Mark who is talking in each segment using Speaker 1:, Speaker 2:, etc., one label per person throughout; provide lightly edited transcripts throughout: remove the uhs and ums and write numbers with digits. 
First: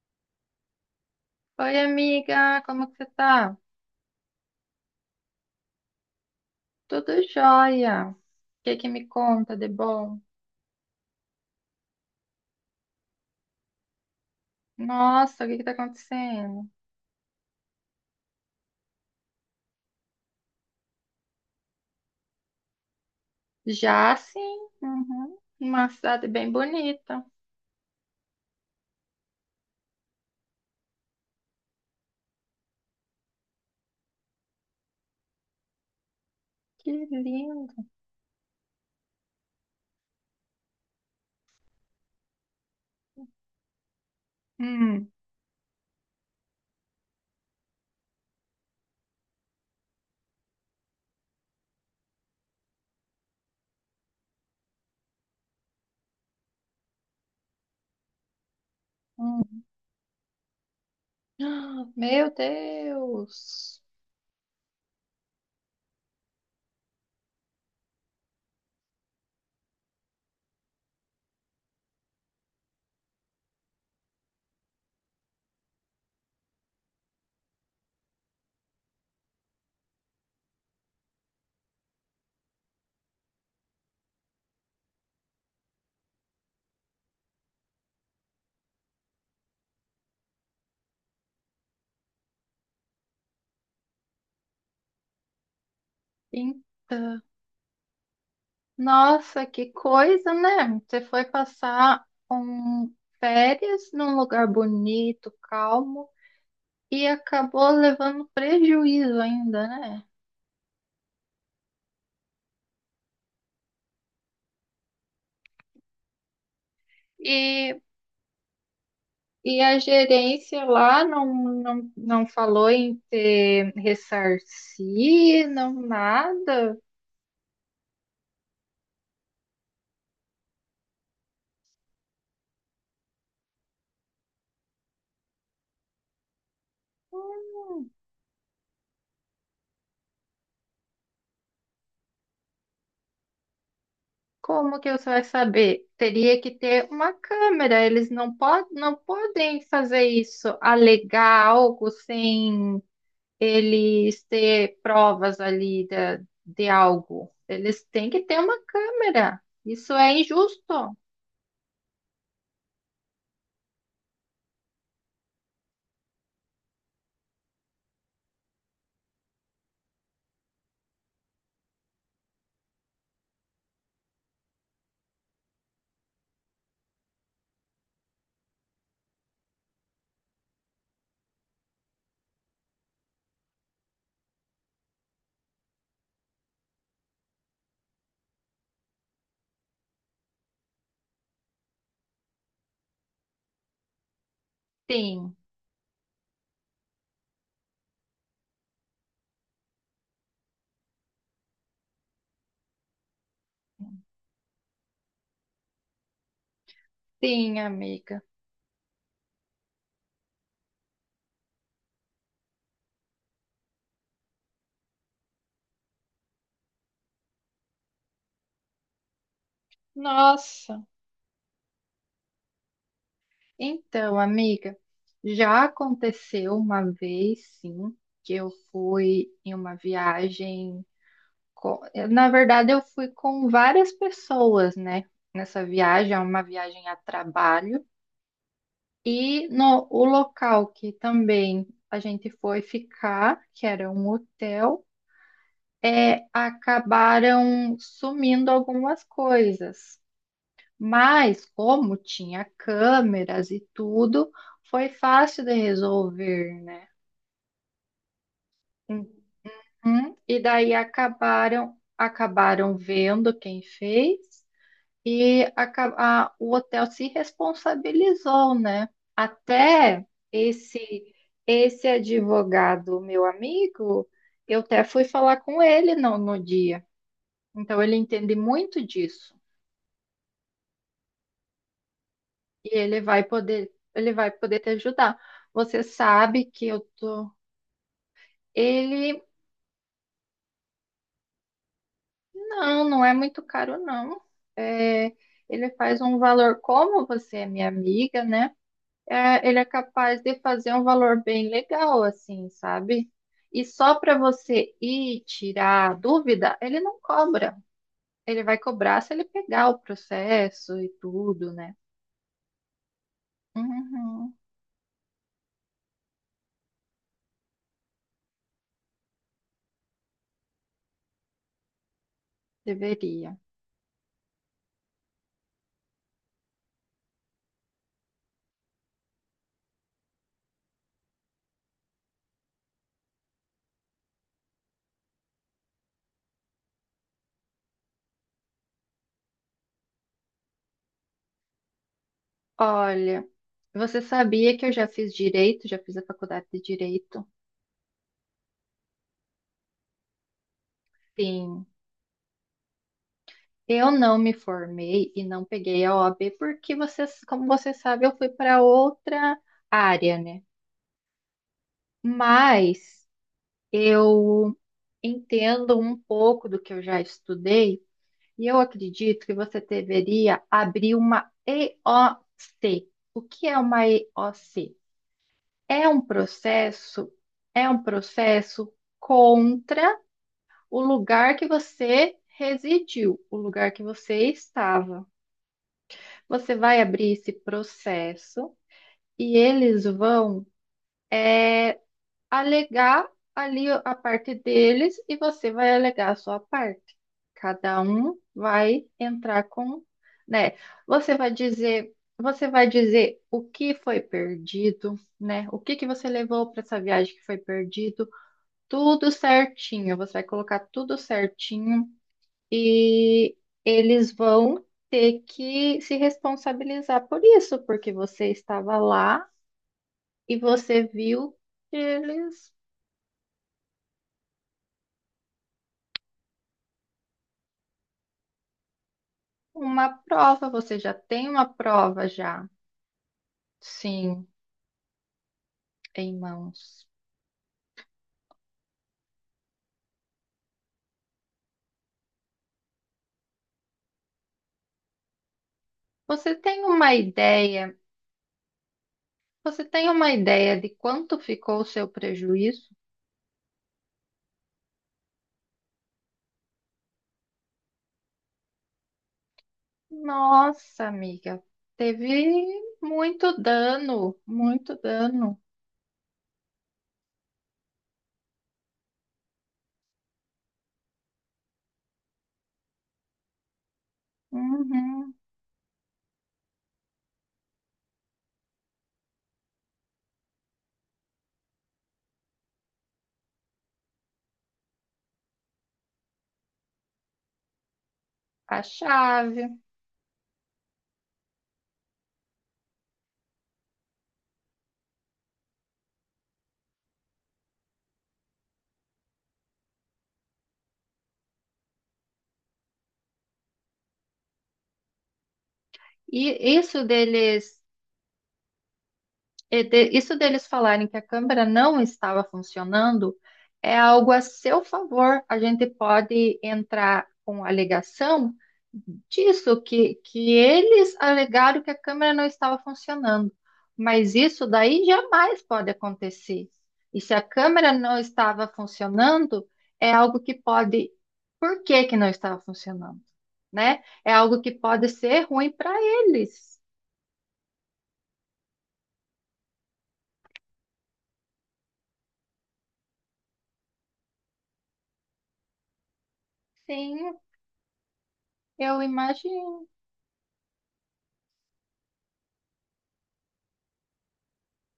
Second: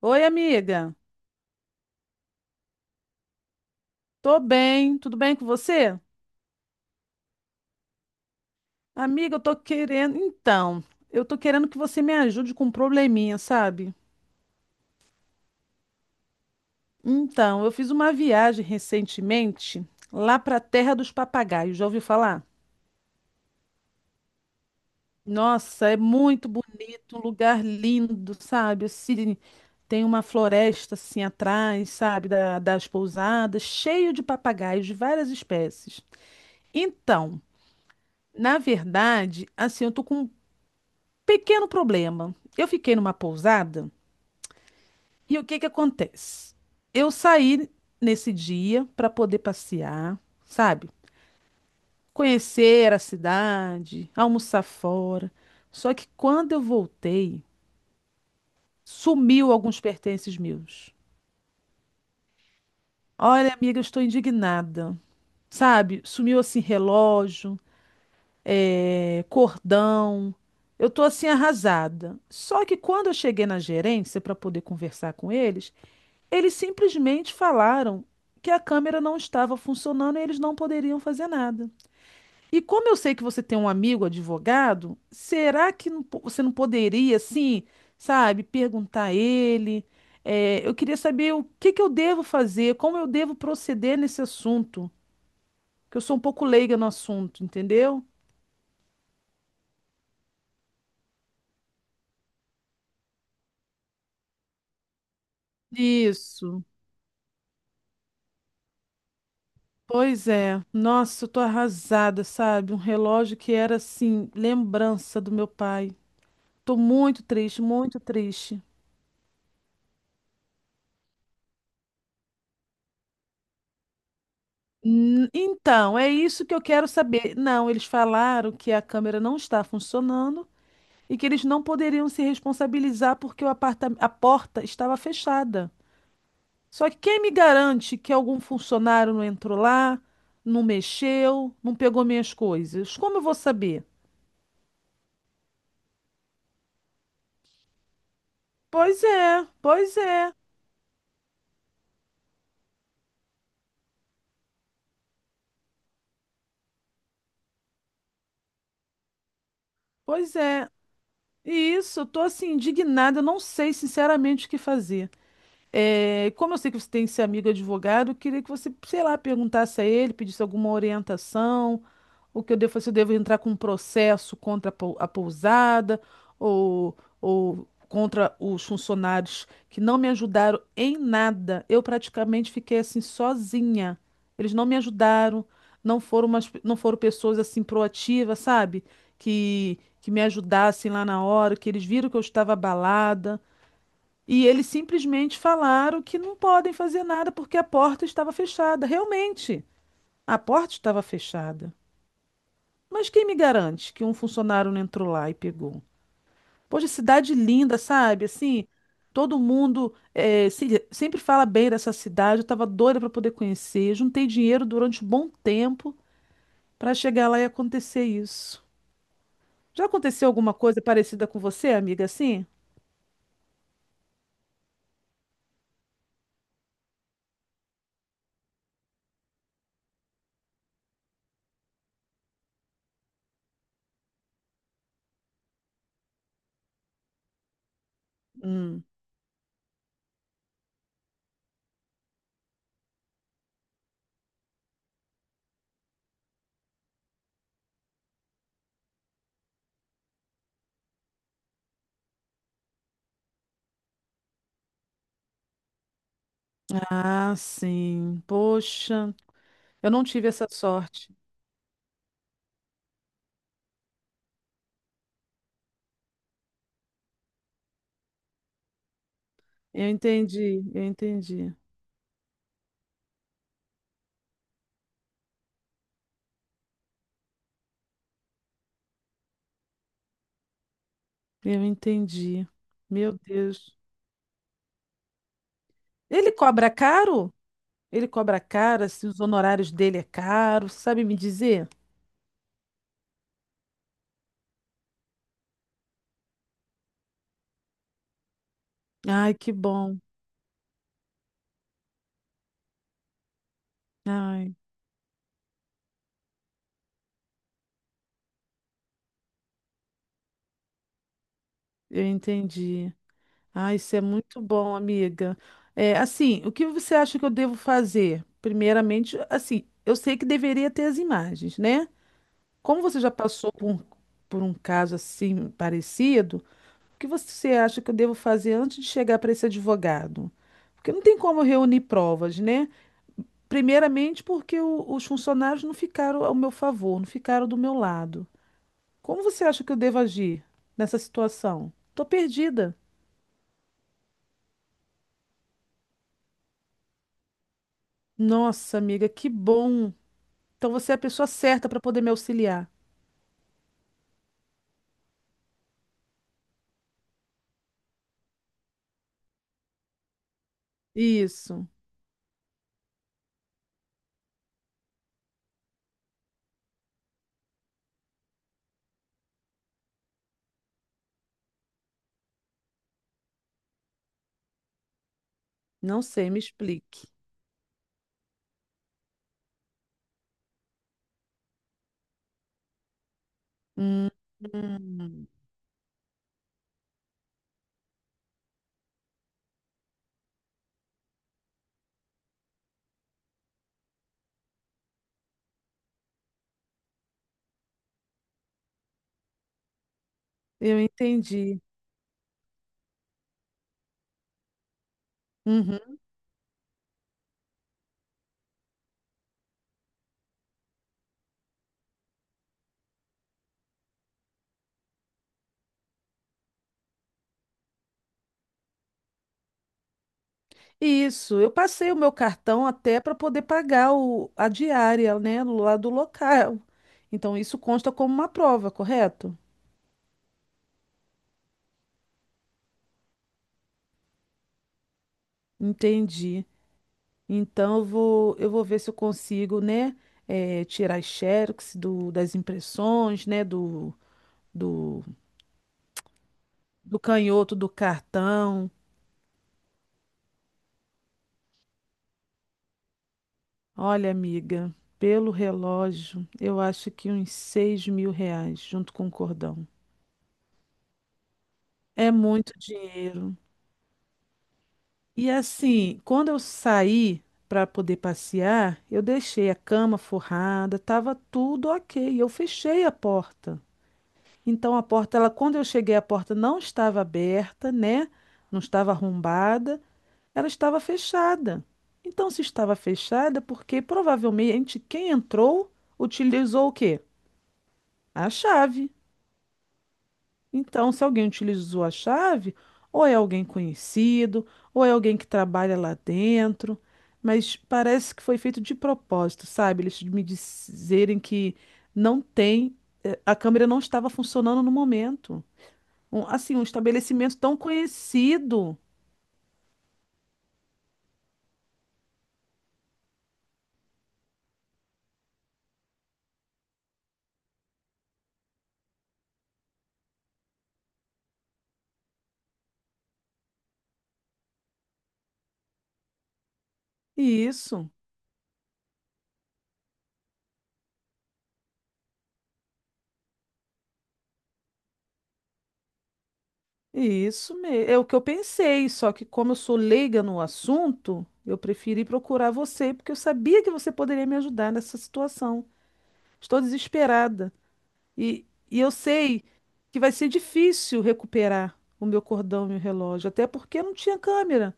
Speaker 1: Oi, amiga.
Speaker 2: Oi, amiga, como que você tá?
Speaker 1: Tô bem, tudo bem com você?
Speaker 2: Tudo jóia. O que que me
Speaker 1: Amiga, eu tô
Speaker 2: conta de
Speaker 1: querendo.
Speaker 2: bom?
Speaker 1: Eu tô querendo que você me ajude com um probleminha, sabe?
Speaker 2: Nossa, o que que tá acontecendo?
Speaker 1: Então, eu fiz uma viagem recentemente lá pra Terra dos Papagaios. Já ouviu falar?
Speaker 2: Já sim, uhum. Uma
Speaker 1: Nossa, é
Speaker 2: cidade
Speaker 1: muito
Speaker 2: bem
Speaker 1: bonito, um
Speaker 2: bonita.
Speaker 1: lugar lindo, sabe? Assim, tem uma floresta assim atrás, sabe? Das pousadas, cheio de papagaios de várias espécies.
Speaker 2: Que
Speaker 1: Então,
Speaker 2: lindo.
Speaker 1: na verdade, assim, eu tô com um pequeno problema. Eu fiquei numa pousada
Speaker 2: Hum,
Speaker 1: e o que que acontece? Eu saí nesse dia para poder passear, sabe? Conhecer a cidade, almoçar fora. Só que quando eu voltei, sumiu
Speaker 2: hum.
Speaker 1: alguns pertences meus.
Speaker 2: Ah, Meu
Speaker 1: Olha, amiga,
Speaker 2: Deus.
Speaker 1: eu estou indignada. Sabe? Sumiu assim relógio, cordão. Eu tô assim arrasada. Só que quando eu cheguei na gerência para poder conversar com eles, eles simplesmente falaram que a câmera não estava funcionando e eles não poderiam fazer nada. E como eu sei que você tem um amigo advogado, será que você não poderia, assim, sabe, perguntar a ele? É, eu queria saber o que que eu devo fazer, como eu devo proceder nesse assunto, que eu sou um pouco leiga no
Speaker 2: Então,
Speaker 1: assunto, entendeu?
Speaker 2: Nossa, que coisa, né? Você foi passar um férias num lugar bonito, calmo,
Speaker 1: Isso.
Speaker 2: e acabou levando prejuízo ainda, né?
Speaker 1: Pois é. Nossa, eu tô arrasada, sabe? Um relógio que era, assim, lembrança do meu pai. Tô muito triste,
Speaker 2: E
Speaker 1: muito triste.
Speaker 2: E a gerência lá não falou em ter ressarcir, não
Speaker 1: Então, é isso que eu
Speaker 2: nada.
Speaker 1: quero saber. Não, eles falaram que a câmera não está funcionando e que eles não poderiam se responsabilizar porque o aparta a porta estava fechada. Só que quem me garante que algum funcionário não entrou lá, não mexeu, não pegou minhas coisas? Como eu vou saber?
Speaker 2: Como que você vai saber? Teria que ter uma câmera. Eles não
Speaker 1: Pois é,
Speaker 2: podem
Speaker 1: pois
Speaker 2: fazer
Speaker 1: é,
Speaker 2: isso, alegar algo sem eles ter provas ali de algo. Eles têm que ter uma câmera. Isso é
Speaker 1: pois é.
Speaker 2: injusto.
Speaker 1: E isso, eu tô assim indignada, eu não sei sinceramente o que fazer. É, como eu sei que você tem esse amigo advogado, eu queria que você, sei lá, perguntasse a ele, pedisse alguma orientação, o que eu devo fazer, se eu devo entrar com um processo contra a pousada ou contra os funcionários que não me ajudaram em nada. Eu praticamente fiquei assim sozinha. Eles não me ajudaram, não foram pessoas assim proativas, sabe? Que me ajudassem lá na hora, que eles viram que eu estava abalada. E eles
Speaker 2: Sim,
Speaker 1: simplesmente falaram que não podem fazer nada porque a porta estava fechada. Realmente, a porta estava fechada. Mas quem me garante que um funcionário não entrou lá e pegou? Poxa, cidade
Speaker 2: sim,
Speaker 1: linda,
Speaker 2: amiga.
Speaker 1: sabe? Assim, todo mundo sempre fala bem dessa cidade. Eu estava doida para poder conhecer. Juntei dinheiro durante um bom tempo para chegar lá e acontecer isso. Já aconteceu alguma coisa
Speaker 2: Nossa.
Speaker 1: parecida com você, amiga, assim?
Speaker 2: Então, amiga, já aconteceu uma vez, sim, que eu fui em uma viagem. com- Na verdade, eu fui com várias pessoas, né? Nessa viagem, é uma viagem a trabalho.
Speaker 1: Hum.
Speaker 2: E no, O local que também a gente foi ficar, que era um hotel, é, acabaram sumindo algumas coisas. Mas, como tinha câmeras e tudo, foi fácil de resolver, né?
Speaker 1: Ah, sim. Poxa, eu não
Speaker 2: Uhum.
Speaker 1: tive
Speaker 2: E
Speaker 1: essa
Speaker 2: daí
Speaker 1: sorte.
Speaker 2: acabaram vendo quem fez e o hotel se responsabilizou, né?
Speaker 1: Eu
Speaker 2: Até
Speaker 1: entendi,
Speaker 2: esse
Speaker 1: eu entendi,
Speaker 2: esse advogado, meu amigo, eu até fui falar com ele no dia. Então ele entende muito disso.
Speaker 1: eu entendi.
Speaker 2: E
Speaker 1: Meu Deus.
Speaker 2: ele vai poder te ajudar. Você
Speaker 1: Ele
Speaker 2: sabe que
Speaker 1: cobra
Speaker 2: eu
Speaker 1: caro?
Speaker 2: tô.
Speaker 1: Ele cobra caro, se os
Speaker 2: Ele
Speaker 1: honorários dele é caro, sabe me dizer?
Speaker 2: não é muito caro, não. É, ele faz um valor, como você é minha amiga, né?
Speaker 1: Ai,
Speaker 2: É,
Speaker 1: que
Speaker 2: ele é
Speaker 1: bom.
Speaker 2: capaz de fazer um valor bem legal, assim, sabe? E só para
Speaker 1: Ai,
Speaker 2: você ir tirar a dúvida, ele não cobra. Ele vai cobrar se ele pegar o processo e tudo, né?
Speaker 1: eu entendi. Ai, isso é
Speaker 2: Uhum,
Speaker 1: muito bom, amiga. É, assim, o que você acha que eu devo fazer? Primeiramente, assim, eu sei que deveria ter as imagens, né? Como você já
Speaker 2: deveria.
Speaker 1: passou por um caso assim parecido, o que você acha que eu devo fazer antes de chegar para esse advogado? Porque não tem como eu reunir provas, né? Primeiramente, porque os funcionários não ficaram ao meu favor, não ficaram do meu lado. Como você acha que eu devo agir nessa situação? Tô perdida.
Speaker 2: Olha. Você sabia que eu já fiz direito, já fiz a faculdade de direito?
Speaker 1: Nossa, amiga, que bom. Então você é a pessoa
Speaker 2: Sim.
Speaker 1: certa para poder me auxiliar.
Speaker 2: Eu não me formei e não peguei a OAB porque você, como você sabe, eu fui para outra área, né?
Speaker 1: Isso.
Speaker 2: Mas eu entendo um pouco do que eu já estudei e eu acredito que você deveria abrir uma EOC. O C. O que é uma EOC? É um
Speaker 1: Não sei, me explique.
Speaker 2: processo, é um processo contra o lugar que você residiu, o lugar que
Speaker 1: Hum,
Speaker 2: você estava.
Speaker 1: hum,
Speaker 2: Você vai abrir esse processo e eles vão é, alegar ali a parte deles e você vai alegar a sua parte. Cada um vai entrar com, né?
Speaker 1: eu entendi.
Speaker 2: Você vai dizer o que foi perdido, né? O que que
Speaker 1: Uhum.
Speaker 2: você levou para essa viagem que foi perdido? Tudo certinho, você vai colocar tudo certinho. E eles vão ter que se responsabilizar por isso, porque você estava lá e você viu
Speaker 1: Isso, eu passei o meu
Speaker 2: eles
Speaker 1: cartão até para poder pagar a diária, né, lá do local. Então isso consta como uma prova, correto?
Speaker 2: uma prova, você já tem uma prova já, sim, em
Speaker 1: Entendi.
Speaker 2: mãos.
Speaker 1: Então eu vou ver se eu consigo, né, tirar as xerox das impressões, né, do,
Speaker 2: Você tem uma
Speaker 1: do canhoto do
Speaker 2: ideia,
Speaker 1: cartão.
Speaker 2: você tem uma ideia de quanto ficou o seu prejuízo?
Speaker 1: Olha, amiga, pelo relógio, eu acho que uns R$ 6.000 junto com o cordão.
Speaker 2: Nossa, amiga,
Speaker 1: É
Speaker 2: teve
Speaker 1: muito
Speaker 2: muito
Speaker 1: dinheiro.
Speaker 2: dano, muito
Speaker 1: E
Speaker 2: dano.
Speaker 1: assim, quando eu saí para poder passear, eu deixei a cama forrada, estava tudo ok. Eu fechei a porta. Então a
Speaker 2: Uhum.
Speaker 1: porta, ela, quando eu cheguei, a porta não estava aberta, né? Não estava arrombada, ela estava fechada. Então se estava fechada, porque provavelmente quem entrou utilizou o quê? A
Speaker 2: A
Speaker 1: chave.
Speaker 2: chave.
Speaker 1: Então, se alguém utilizou a chave, ou é alguém conhecido, ou é alguém que trabalha lá dentro, mas parece que foi feito de propósito, sabe? Eles me dizerem que não tem, a câmera não estava funcionando no momento. Assim,
Speaker 2: E
Speaker 1: um
Speaker 2: isso
Speaker 1: estabelecimento tão
Speaker 2: deles
Speaker 1: conhecido.
Speaker 2: Isso deles falarem que a câmera não estava funcionando é algo a seu favor. A gente pode entrar com alegação disso, que eles alegaram que a câmera não estava funcionando. Mas isso daí jamais pode acontecer. E se a câmera
Speaker 1: Isso,
Speaker 2: não estava funcionando, é algo que pode. Por que que não estava funcionando? Né? É algo que pode ser ruim para eles.
Speaker 1: isso mesmo. É o que eu pensei, só que como eu sou leiga no assunto, eu preferi procurar você, porque eu sabia que você poderia me ajudar nessa situação. Estou
Speaker 2: Sim,
Speaker 1: desesperada. E
Speaker 2: eu
Speaker 1: eu sei
Speaker 2: imagino.
Speaker 1: que vai ser difícil recuperar o meu cordão e o relógio, até porque não tinha câmera.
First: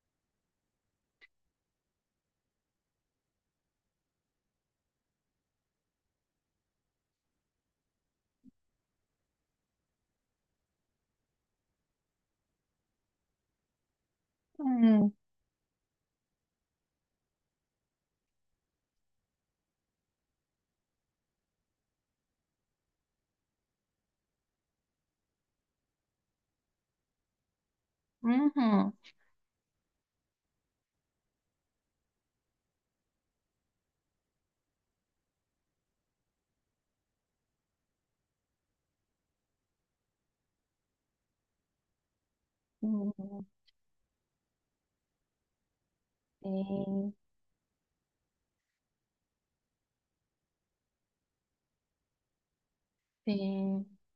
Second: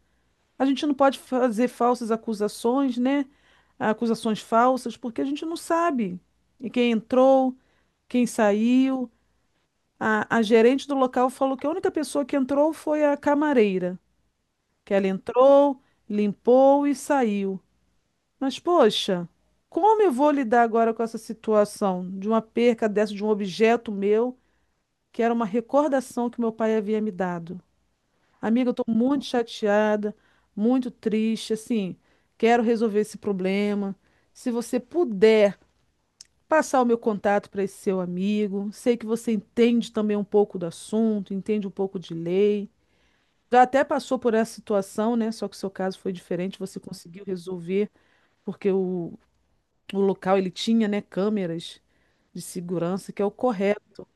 Speaker 1: A gente não pode fazer falsas acusações, né? Acusações falsas, porque a gente não sabe. E quem entrou, quem saiu. A gerente do local falou que a única pessoa que entrou foi a camareira, que ela
Speaker 2: Hum,
Speaker 1: entrou, limpou e saiu. Mas, poxa, como eu vou lidar agora com essa situação de uma perca dessa, de um objeto meu? Que era uma recordação que meu pai havia me dado. Amiga, eu estou
Speaker 2: uhum,
Speaker 1: muito chateada, muito triste, assim, quero resolver esse problema. Se você puder passar o meu contato para esse seu amigo, sei que você entende também um pouco do assunto, entende um pouco de lei.
Speaker 2: uhum.
Speaker 1: Já até passou por essa situação, né? Só que o seu caso foi diferente, você
Speaker 2: Sim,
Speaker 1: conseguiu resolver, porque o local ele tinha, né, câmeras de segurança, que é o
Speaker 2: sim.
Speaker 1: correto.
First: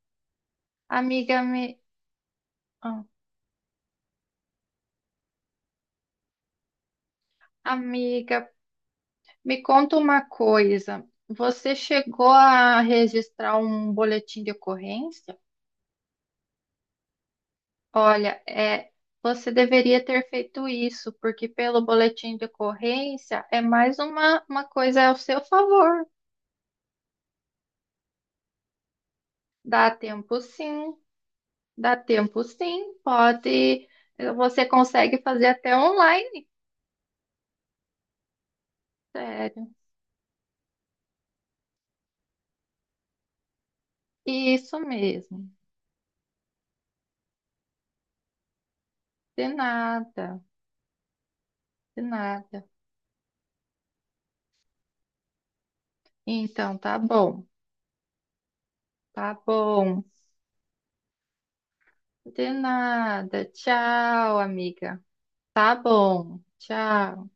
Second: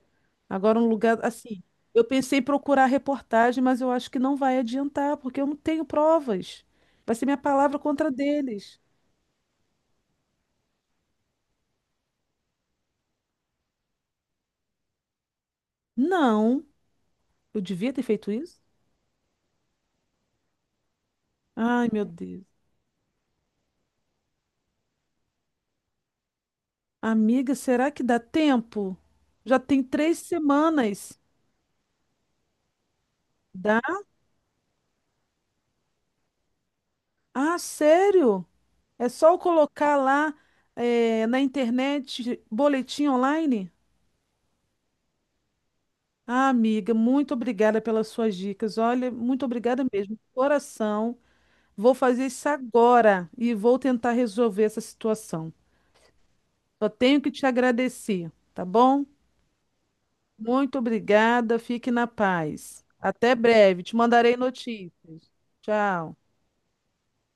Speaker 1: Agora, um lugar
Speaker 2: Amiga,
Speaker 1: assim.
Speaker 2: me,
Speaker 1: Eu pensei em procurar
Speaker 2: ah,
Speaker 1: reportagem, mas eu acho que não vai adiantar, porque eu não tenho provas. Vai ser minha palavra contra a
Speaker 2: amiga,
Speaker 1: deles.
Speaker 2: me conta uma coisa. Você chegou a registrar um boletim de ocorrência?
Speaker 1: Não, eu devia ter feito
Speaker 2: Olha,
Speaker 1: isso.
Speaker 2: é, você deveria ter feito isso, porque pelo
Speaker 1: Ai, meu
Speaker 2: boletim de
Speaker 1: Deus.
Speaker 2: ocorrência é mais uma coisa ao seu favor.
Speaker 1: Amiga, será que dá tempo? Já tem
Speaker 2: Dá
Speaker 1: três
Speaker 2: tempo sim,
Speaker 1: semanas.
Speaker 2: dá tempo sim,
Speaker 1: Dá?
Speaker 2: pode. Você consegue fazer até online,
Speaker 1: Ah, sério? É só eu
Speaker 2: sério.
Speaker 1: colocar lá, na internet, boletim online?
Speaker 2: Isso mesmo.
Speaker 1: Ah, amiga, muito obrigada pelas suas dicas. Olha, muito
Speaker 2: De
Speaker 1: obrigada mesmo.
Speaker 2: nada,
Speaker 1: Coração. Vou
Speaker 2: de
Speaker 1: fazer isso
Speaker 2: nada.
Speaker 1: agora e vou tentar resolver essa situação.
Speaker 2: Então,
Speaker 1: Só
Speaker 2: tá
Speaker 1: tenho que
Speaker 2: bom,
Speaker 1: te agradecer, tá bom?
Speaker 2: tá bom.
Speaker 1: Muito obrigada, fique na
Speaker 2: De
Speaker 1: paz. Até
Speaker 2: nada.
Speaker 1: breve, te mandarei
Speaker 2: Tchau, amiga.
Speaker 1: notícias.
Speaker 2: Tá
Speaker 1: Tchau.
Speaker 2: bom, tchau.